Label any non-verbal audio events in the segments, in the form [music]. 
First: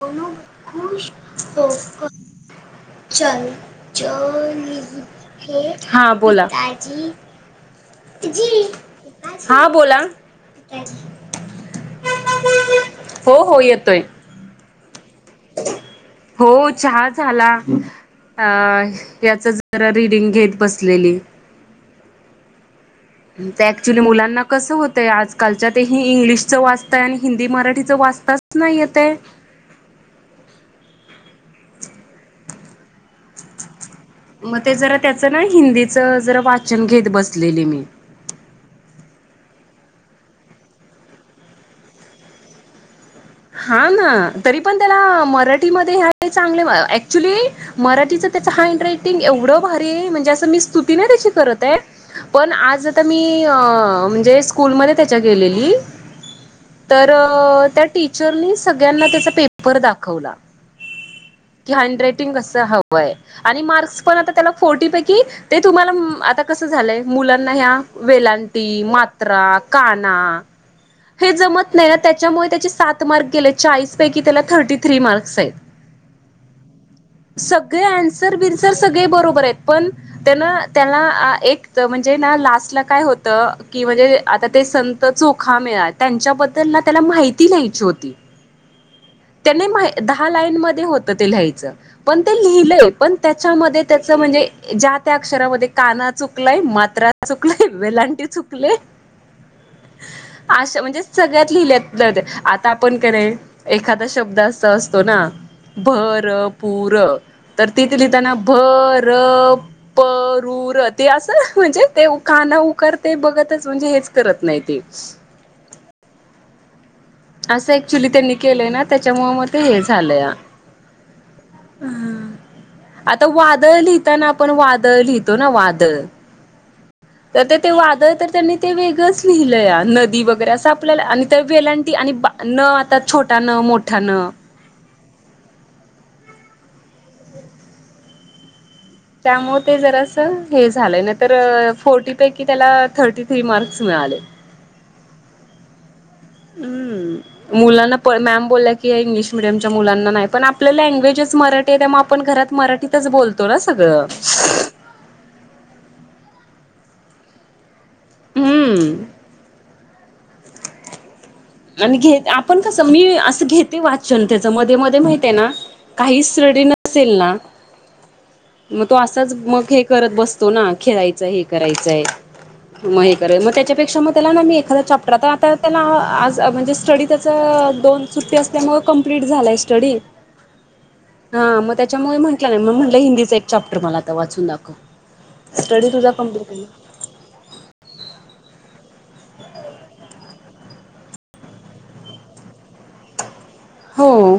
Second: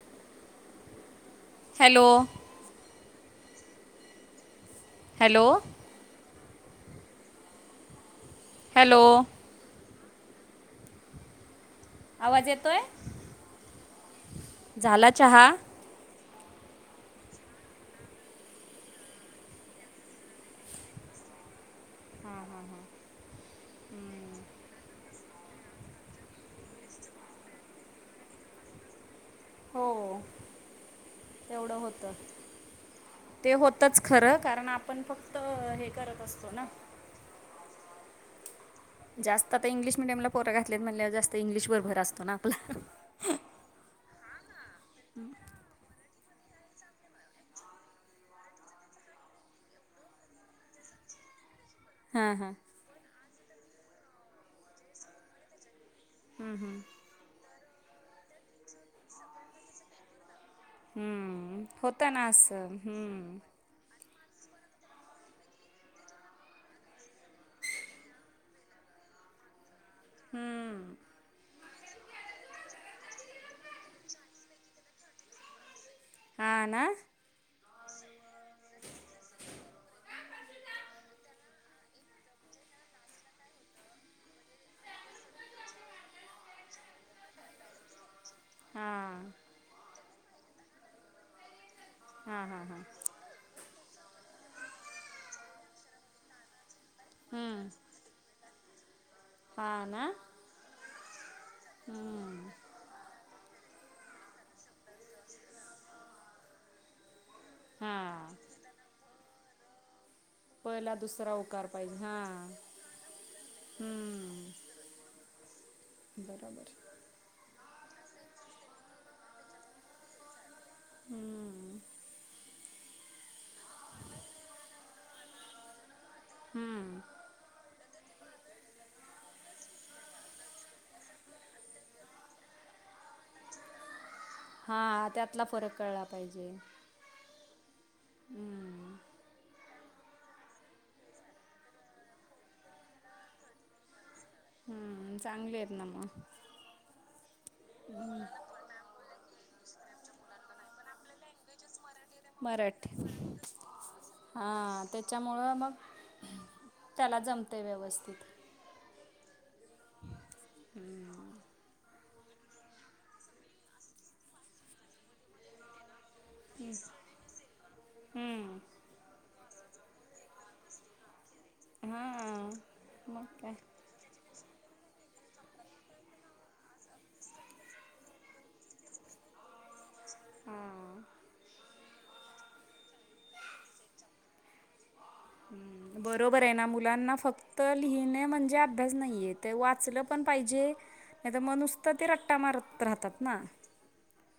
धोनु खुश हॅलो [unintelligible] चलच्या नि हॅलो हा बोला हॅलो हा बोला आवाज येतोय हो हो येतोय झाला चहा हो चहा झाला हा त्याच जरा रीडिंग घेत बसलेले हा हा हा ते ऍक्च्युली मुलांना कसं होतंय आजकालच्या ते ह इंग्लिश -च वाचताय आणि हिंदी मराठीचं वाचताच नाही येतेय. हो तेवढं होतं ते होत -तच खरं मग कारण ते जरा आपण त्याचं फक्त ना हे हिंदीच करत जरा असतो ना. वाचन घेत बसलेले मी जास्त आता इंग्लिश मिडियमला पोरं घातलेत म्हणल्यावर जास्त इंग्लिश वर भर असतो ना आपला हा ना तरी पण त्याला मराठीमध्ये ह्यावेळी चांगले ऍक्च्युली मराठीच त्याच हँड रायटिंग एवढं भारी आहे म्हणजे असं मी स्तुतीने नाही त्याची करत आहे हां हां. पण आज आता मी म्हणजे- स्कूलमध्ये त्याच्या गेलेली तर त्या टिचरनी सगळ्यांना त्याचा पेपर दाखवला हम्म. की हँड होतं ना रायटिंग कसं असं हवंय हम्म आणि मार्क्स पण आता त्याला फोर्टी पैकी. ते तुम्हाला आता कसं झालंय मुलांना ह्या वेलांटी मा. त्रा काना हम्म. हे जमत नाही त्याच्यामुळे त्याची सा- त मार्क गेले चाळीस पैकी त्याला थर्टी थ्री मार्क्स आहेत. हा.. ना सगळे आन्सर -बिन्सर सगळे बरोबर आहेत पण त्या.. न त्याना आ.. एक म्हणजे ना लास्टला काय होत.. की म्हणजे आता ते स चोखामिळा त्यांच्याबद्दल ना त्याला माहिती लिहायची होती. हा त्याने मा.. दहा लाईन मध्ये होत ते लिहायच पण ते हां हां हां लिहिले.. पण त्याच्यामध्ये त्याच म्हणजे ए.. ज्या -त्या अक्षरामध्ये काना चुकलय मात मात्रा चुकलय.. हम्म. वेलांटी चुकलेय. हां ना अशा.. म्हणजे सगळ्यात लिहलेत जाऊ दे आता पण कन एखादा शब्द अस असतो ना भ र पुू र तर तिथे लिहिताना हां भ र प पु र पहिला ते असं दुसरा उकार म्हणजे पाहिजे ते हां काना, ऊकार ते बघतच म्हणजे हेच करत नाही ते. बराबर असं ऍक्च्युली त्यांनी केलंय ना त्याच्यामुळे म ते हे झालंय. हम्म ह्.. आता वादळ लिहताना आपण वादळ लिहितो ना वादळ हम्म. तर ते वादळ तर त्यांनी ते वेगळंच लिहलंया, नदी वगैरे असं आपल्याला आणि वेलांटी आणि बा.. न आता छोटा न मोठा न हा त्यातला फरक कळला पाहिजे. [inaudible] त्यामुळे ते जर असं हे झालंय नाई तर फोर्टीपैकी त्याला थर्टी थ्री मार्क्स मिळाले. हम्.. चांगली आहेत ना मग हम्म.. मुलांना प.. मॅम बोलल्या की इंग्लिश मिडियमच्या मुलांना नाही पण आपलं लँग्वेजच मराठी ते टाईम आपण घरात मराठी मराठीतच बोलतो ना सगळं. च्यामुळं मग.. त्याला जमतय व्यवस्थित हम्म ह्म्म्म आणि घेत.. आपण कसं मी असं घेते वाचन त्याच मध्ये मध्ये माहित आहे ना.. काहीस रीडिंग नसेल ना.... हम्म मग तो असाच मग हे करत बसतो ना खेळायचय हे करायचय.. हा मग हे मग त्याच्यापेक्षा मग त्याला मी एखादा चाप्टर आता त्याला आ.. आज म्हणजे स्टडी त्याचं अ.. दोन सुट्टी असल्यामुळं कंप्लीट झालंय स्टडी हा.. मग त्याच्यामुळे म्हटलं नाही मग म्हटलं हिंदीचा एक चॅप्टर मला आता वाचून दाखव. स्टडी तुझा बरोबर कंप्लीट केला? आहेना मुलांना फक्त तर लिहिणे म्हणजे अभ्यास नाहीय.. ते वाचलं पण पाहिजे. नाही तर नुसत ते रट्टा मारत राहतात ना हो..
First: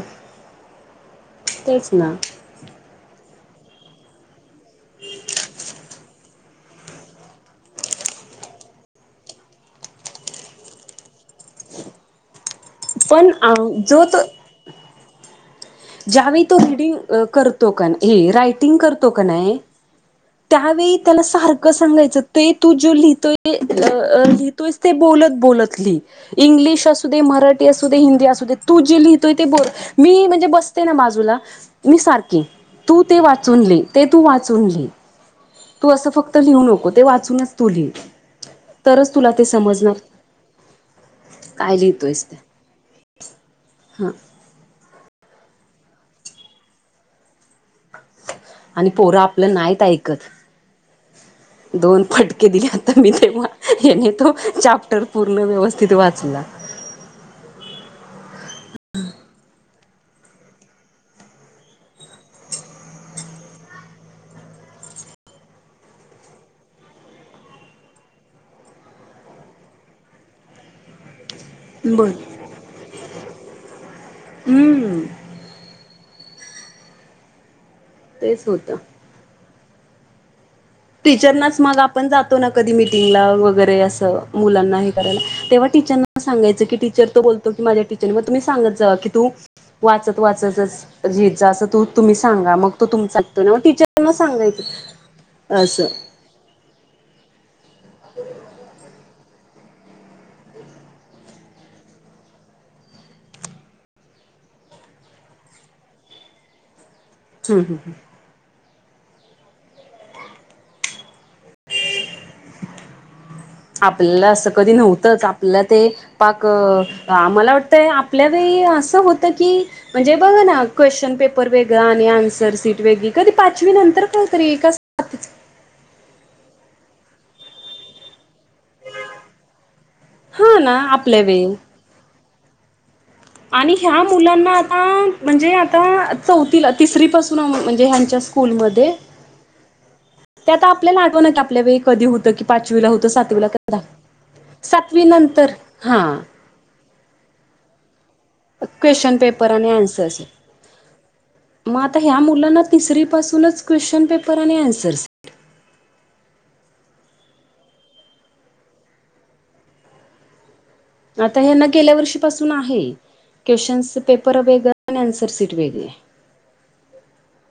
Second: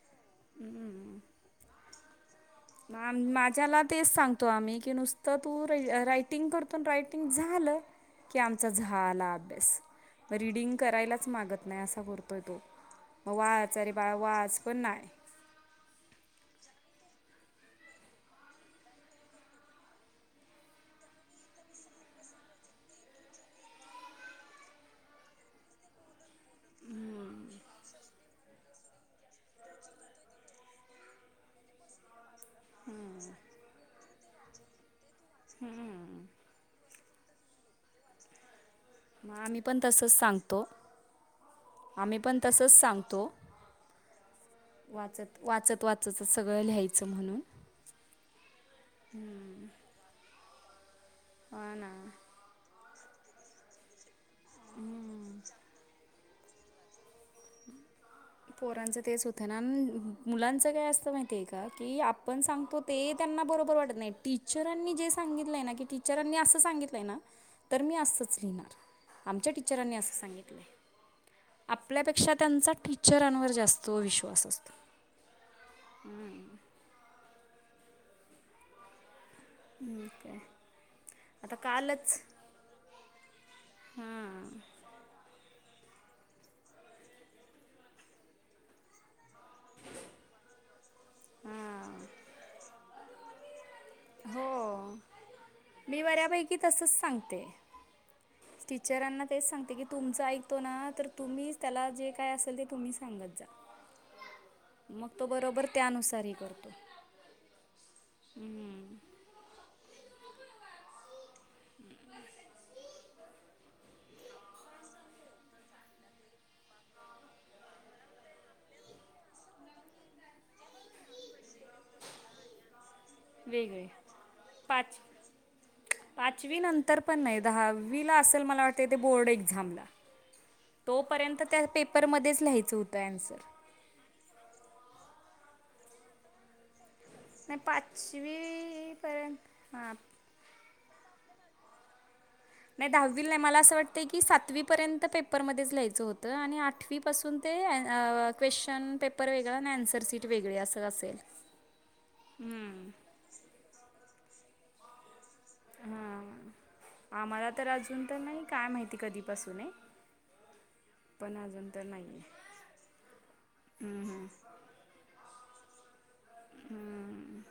तेच ना माझ्याला तेच सांगतो आम्ही.. की नुसतं तू रा.. रायटिंग कर. पण रायटिंग झालं- की आमचा झा.. ला अभ्यास रीडिंग करायलाच मागत नाही असा करतोय तो. पण मग वाच.. अरे जो बाळा तो वाच.. पण नाही. ज्यावेळी तो रीडिंग अ.. करतो का.. हे रायटिंग करतो का नाय. त्यावेळी त्याला सारखं सांगायचं ते.. तू.. जो.. अ.. लिहितोय. लिहतोयस ते बोलत बोलत लिहि इंग्लिश असुदे मराठी असुदे हिंदी असुदे. तू जे लिहितोय ते बोल मी म्हणेज बसते ना बाजूला मी सारखी तू ते वाचून लिह ते तू वाचून लिह हम्म अस फक्त लिहू नको ते वाचूनच तु लिह हा मी पण तसच सांगतो काय आम्ही लिहितोयस ते पण तसच सांगतो हा वाचत वाचत वाचतच सगळं लिहायचं म्हणून आणि पोर आपलं नाहीत ऐकत हो ना दोन फट फटके दिले तर मी तेव्हा याने तो चाप्टर पूर्ण व्यवस्थित वाचला. [inaudible] पोरांचं तेच होतं ना मुलांच काय असतं माहिती आहे का की आपण सांगतो. ते त्यांना बरोबर वाटत नाही टीचरांनी जे सांगितलंय ना की टीचरांनी असं सांगितलंय ना तर मी असच लिहिणार आमच्या टीचरांनी असं सांगितलंय बरं. आपल्यापेक्षा त्यांचा टीचरांवर जास्त विश्वास असतो हम्म. हम्म. तेच होतं मग काय आता टीचरनाच मग आपण कालच जातो ना कधी मिटिंगला व वगैरे असं हां मुलांना हे करायला तेव्हा टीचरना सांगायचं की टीचर तो बोलतो की माझ्या टीचर मग तुम्ही सांगत जावा की तू वाचत वाचतच. लिहीत जा असं तू तुम्ही सांगा मग तो तुमच एकतो मग टीचरना सांगायच. हो मी बऱ्यापैकी तसच सांगते टीचराना तेच सांगते की तुमचं ऐकतो ना तर तुम्हीच त्याला जे काय असेल ते तुम्ही सांगत जा मग तो बरोबर त्यानुसार हे करतो. हम्म हम्म. हम्म [unintelligible] आपल्याला असं कधी नव्हतंच आपल्याला ते पाक आ मला वाटतय आपल्या वेळी असं होतं की म्हणजे बघा ना क्वेश्चन पेपर वेगळा आणि आन्सर सीट वेगळी कधी पाचवी वेगळे नंतर कळत रे एकाच पाच पाचवी नंतर पण नाही दहावी ला असेल मला वाटत ते ते बोर्ड एक्सामला हा ना आपल्या तोपर्यंत वेळी त्या पेपरमध्येच लिहायचं होतं आन्सर आणि ह्या मुलांना आता म्हणजे आता चौथीला तिसरी पासून नाही म्हणजे ह्यांनच्या स्कूल मध्ये पाचवीपर्यंत हां ते आता आपल्याला आठवणा की आपल्या वेळी कधी हुत की पाचवीला नाही होतं दहावी नाही सातवीला मला असं क वाटतंय की सातवी पर्यंत नंतर पेपरमध्येच लिहायचं हा होतं आणि आठवी पासून ते क्वेशन पेपर वेगळा आणि आन्सर सीट वेगळी असं असेल मग आता ह्या मुलांना हम्म तिसरीपासूनच क्वेश्चन पेपर आणि आन्सर्स हा आम्हाला तर अजून तर नाही काय माहिती कधीपासून आहे पण आता हे ना अजून तर गेल्या नाही वर्षी पाासून आहे क्वेश्चन्स पेपर वेगळं आणि आन्सर शीट वेगळी हम्म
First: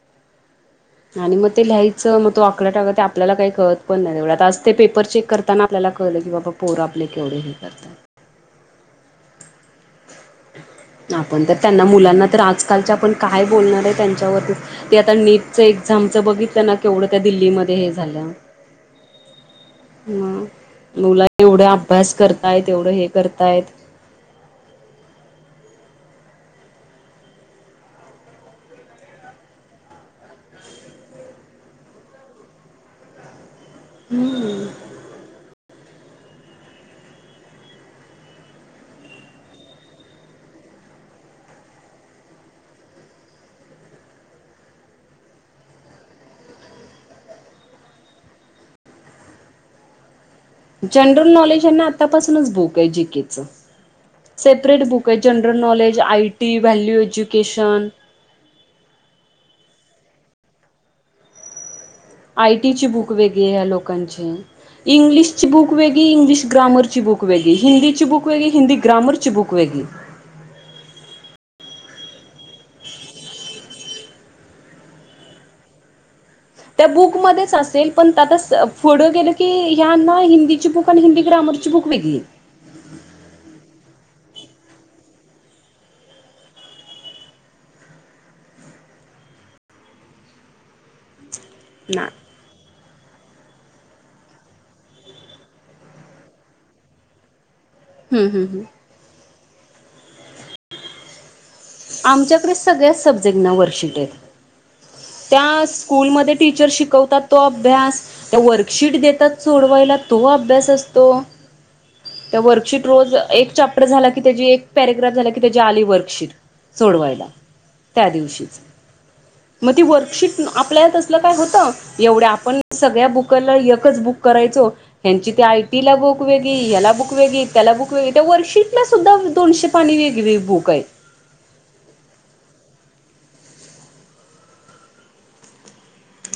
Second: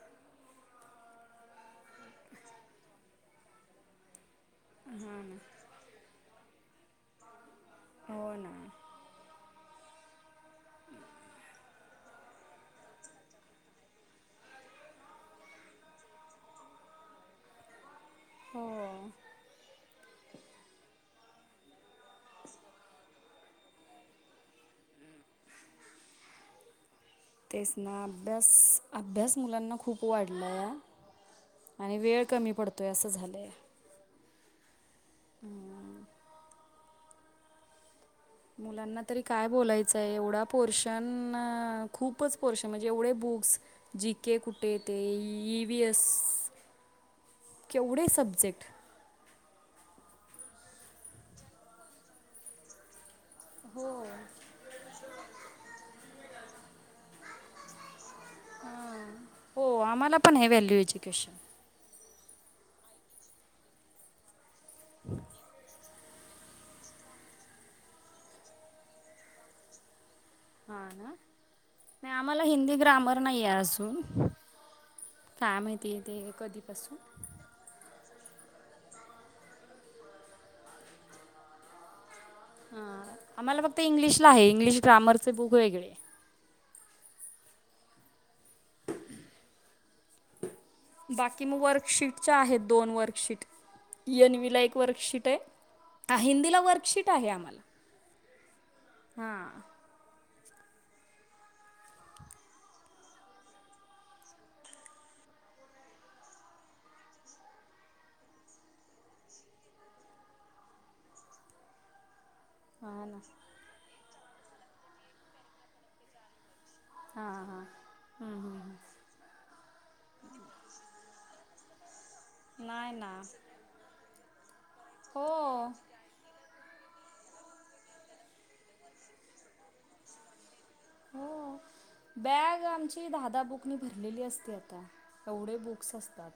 आणि मग ते लिहायचं मग तो आकडा टाका आपल्याला काही कळत पण नाही तेवढं आज ते पेपर हां चेक ना करताना आपल्याला कळलं की बाबा पोरं आपले केवढे हे लिहितात. हो ना आपण तर त्यांना मुलांना तर आजकालच्या आपण काय बोलणार आहे त्यांच्यावरती. ते आता नीटच्या एक्झामचं बघितलं ना केवढं त्या दिल्लीमध्ये हे. झाल. हो हा मुलां. ऐवढा अभ्यास करतायत एवढं हे करतायत. तेच ना अभ्यास अभ्यास मुलांना खूप वाढलाय. आणि वेळ कमी पडतोय असं झालंय. हम्म हम्म. मुलांना तरी काय बोलायचंय एवढा पोर्शन खूपच पोर्शन म्हणजे एवढे बुक्स. जी के कुठे ते ई व्ही एस. केवढे सब्जेक्ट जनरल नॉलेज यांना आतापासूनच बुक आहे जी. के सेपरेट बुक आहे. General knowledge I. T, value education. हो आमाला पण आहे व्हॅल्यू एज्युकेशन. आय टी ची बुक वेगळी या लोकांची इंग्लिशच बुक. वेगळी इंगलिश ग्रारची बुक वेगळी हिंदची बुक वेगळी हिंद ग्रामरची बुक वेगळी हा ना नाही आम्हाला हिंदी ग्रामर नाही आहे अजून काय माहिती ये त्या बुकमध्येच असेल. म्हणता तस पुढ गेल की ह्यांना हिंदीची बुक आणि हिंदी ग्रॅमरची बुक वेगळी. हा आम्हाला फक्त इंग्लिशला आहे इंग्लिश ग्रामरच बुक वेगळ आहे. बाकी मग ना वर्कशीटच्या आहेत दोन वर्कशीट येनवी ला एक वर्कशीट आहे हिंदीला वर्कशीट आहे आम्हाला हम् हम् हम. हा आमच्याकडे सगळ्याच सब्जेक्टना वर्शिट आहेत. त्या स्कूलमध्ये टीचर शिकवतात तो अभ्यास. त्या वर्कशीट देतात सोडवायला, तो अभ्यास असतो. त्या वर्कशीट हां रोज, ना एक चॅप्टर झाला की, त्याची एक पॅरेग्राफ झाला की, त्याची आली वर्कशीट. सोडवायला हां हां त्या दिवशीच. मग ती वर्कशीट आपल्याला तसलं काय होतं, एवढ्या आपण नाही सगळ्या ना बुकाला एकच बुक करायचो. हो ह्यांची ती आयटी ला बुक बुक वेगळी, याला बुक वेगळी, त्याला बुक वेगळी, त्या वर्कशीटला सुद्धा दोनशे पाणी वेगळी वेगळी बुक आहे. हो. बॅग आमची दहा-दहा बुकनी भरलेली असते, आता एवढे बुक्स असतात.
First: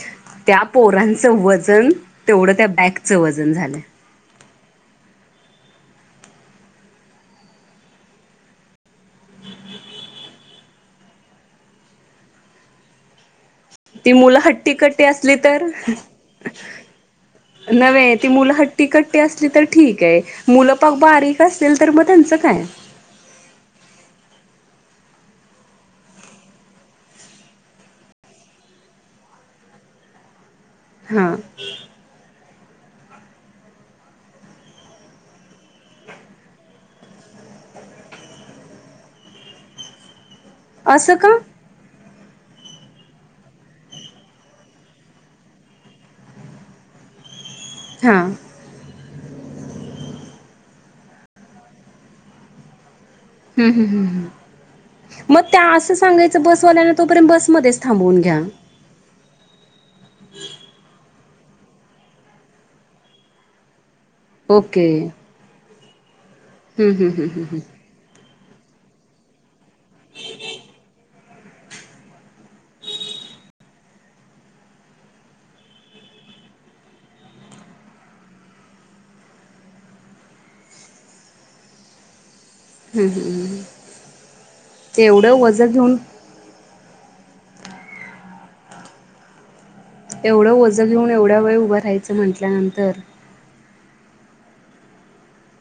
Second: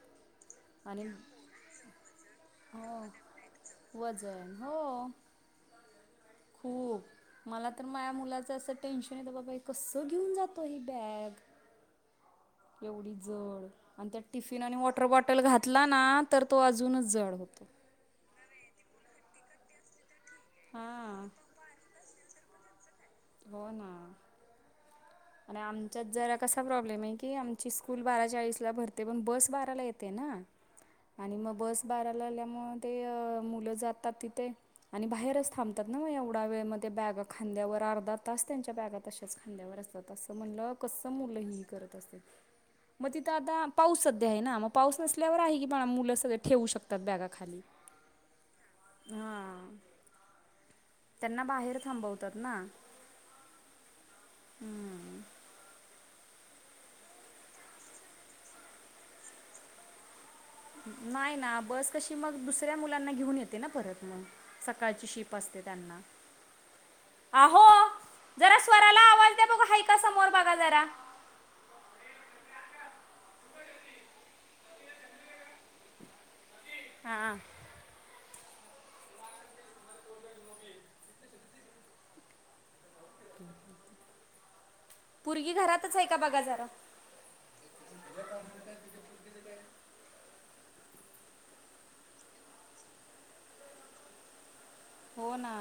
त्या आणि पोरांचं वजन तेवढं त्या हो बॅकचं वजन झालंय. वजन हो. पू मला तर माझ्या मुलाचं असं टेन्शन येत. बाबा, हे कसं घेऊन जातो ही बॅग. एवढी जड. आणि ती त्यात मुलं टिफिन आणि हट्टीकट्टी वॉटर असली बॉटल तर घातला ना, तर तो अजूनच जड होतो. नव्हे ती मुलं हट्टी कट्टी असली तर ठीक आहे, मुलं पार हा. बारीक असेल तर मग त्यांचं काय? हो ना. आणि आमच्यात जरा कसा प्रॉब्लेम आहे की, आमची स्कूल बारा चाळीसला भरते पण बस बाराला येते ना. [unintelligible] हा आणि मग बस बाराला आल्यामुळे ते मुलं जातात तिथे आणि बाहेरच थांब तात ना मग एवढ्या वेळ, मग त्या बॅग खांद्यावर अर्धा तास त्यांच्या बॅग तशाच खांद्यावर असतात. तर तसं म्हणलं कस असं का मुलं ही करत असतील. मग तिथं आता पाऊस सध्या आहे ना, मग पाऊस नसल्यावर आहे की बाळ मुलं सध्या ठेवू शकतात बॅगा खाली. [unintelligible] हां. हा त्यांना बाहेर थांबवतात ना. हम् हम् हम्म हम् मग त्या असं सांगायचं. बसवाल्यांने तोपर्यंत बसमध्येच थांबवून घ्या. नाही ना बस कशी मग, दुसऱ्या मुलांना घेऊन येते ना परत मग ओके सकाळची शिफ्ट [inaudible] असते त्यांना. हम् हम्म हं. आहो जरा स्वराला आवाज द्या बघू, हाय का समोर बघा जरा. हा. [unintelligible] हम् तेवढं पुरगी वजन घरातच घेऊन. आहे का बघा जरा. [inaudible] एवढं ओजं घेऊन, एवढ्या वेळ उभं राहायचं म्हटल्यानंतर. हो ना,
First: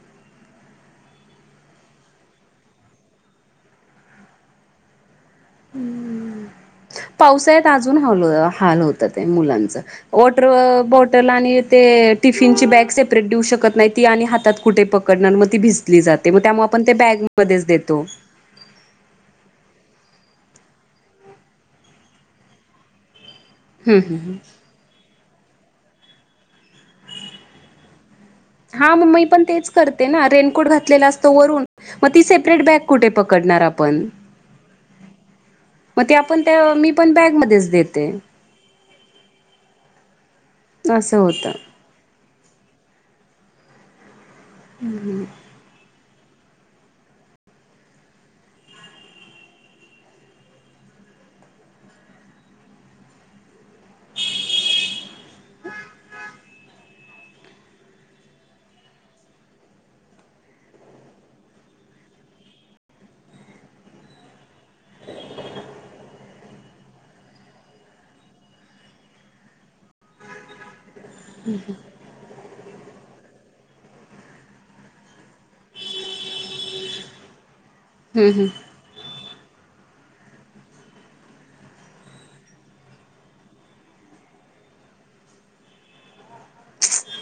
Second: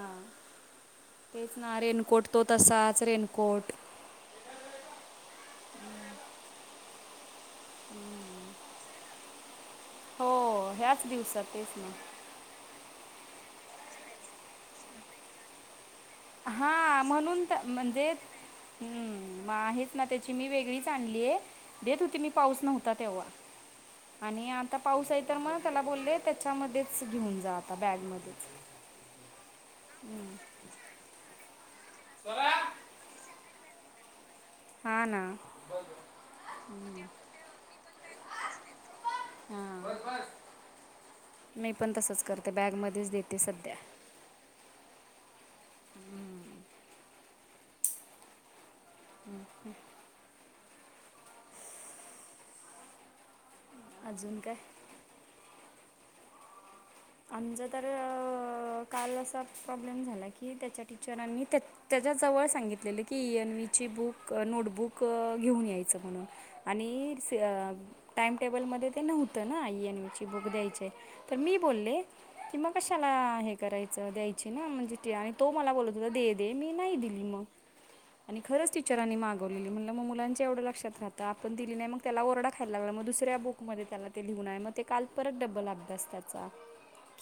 तेच ना, रेनकोट तो तसाच रेनकोट.. पावसाळ्यात अजून हाल होतात मुलांचे. हो वॉटर ह्याच बॉटल दिवसात आणि आणि तेच ते. ना टिफिनची बॅग सेपरेट देऊ शकत नाही, ती आणि हातात कुठे पकडणार मग ती भिजली जाते. मग त्यामुळे आपण ते हा म्हणून त्या बॅगमध्येच देतो म्हणजे. हम्म मग आहेच ना तेची मी, वेगळीच आणलीय देत होती मी पाऊस नव्हता तेव्हा. हम्म हम्म आणि आता पाऊस आहे तर मग त्याला बोलले, त्याच्यामध्येच घेऊन जा आता बॅगमध्येच. हा मग मी पण तेच करते ना रेनकोट घातलेला असतो वरून, मग ती सेपरेट बॅग कुठे पकडणार आपण. हां ना मग ते आपण, त्या मी पण बॅग मध्येच देते. [unintelligible] हा बस बस असं होतं. मी पण तसंच करते, बॅगमध्येच देते सध्या. हम्. हं ह. [inaudible] अजून काय? आमचं तर काल असा प्रॉब्लेम झाला की, त्याच्या टीचरांनी त्या त्याच्या जवळ सांगितलेलं की यांनवी ची बुक नोटबुक घेऊन यायचं म्हणून. आणि अस टाइम टेबलमध्ये ते नव्हतं ना एन यूची बुक द्यायचे तर. मी बोलले. कि मग कशाला हे करायचं द्यायची ना, म्हणजे आणि तो मला बोलत होता दे दे मी नाही दिली मग. हम्म आणि हम्म खरंच ति टीचर आणि मागवलेली म्हटलं, मग मुलांच्या एवढं लक्षात राहतं आपण दिली नाही मग त्याला ओरडा खायला लागला, मग दुसऱ्या बुकमध्ये त्याला ते लिहून आहे, मग ते काल परत डबल अभ्यास त्याचा.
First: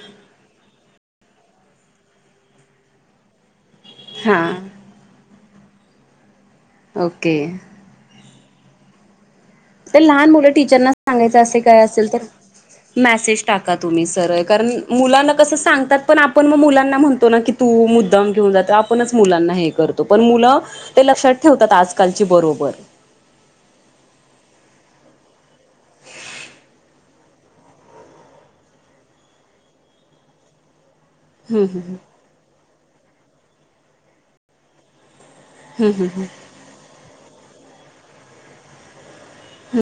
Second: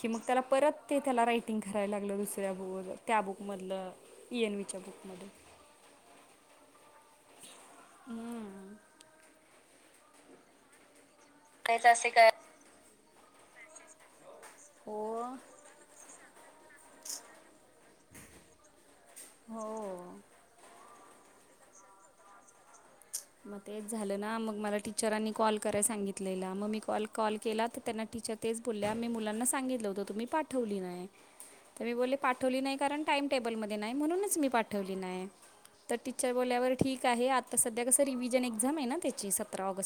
कि मग त्याला परत ते त्याला रायटिंग करायला लागलं दुसऱ्या बुक त्या बुकमधलं. हा ई एन वीच्या बुकमध्ये. ओके. हम्म. तर लहान मुलं टीचरना सांगायचं, असे काय असेल तर. मॅसेज टाका तुम्ही सरळ कारण हो मुलांना कसं सांगतात. पण आपण मग मुलांना म्हणतो ना की तू मुद्दाम घेऊन जातो आपणच मुलांना हे करतो हो पण मुलं ते लक्षात ठेवतात आजकालची बरोबर मग तेच झालं ना, मग मला टीचरांनी कॉल कराय सांगितलेल मग मी कल.. कॉल केला तर त्यांना टीचर तेच बोलल्या मी मुलांना सांगितलं होतं तुम्ही पाठवली नाय. हम्म. तर मी बोलले पाठवली नाही कारण टाइम टेबल मध्ये नाही म्हणूनच मी पाठवली नाय. तर टीचर बोल्याबल बर ठीक आहे आता सध्या कसं रिव्हिजन एक्झाम आहे ना त्याची सतरा ऑगस्ट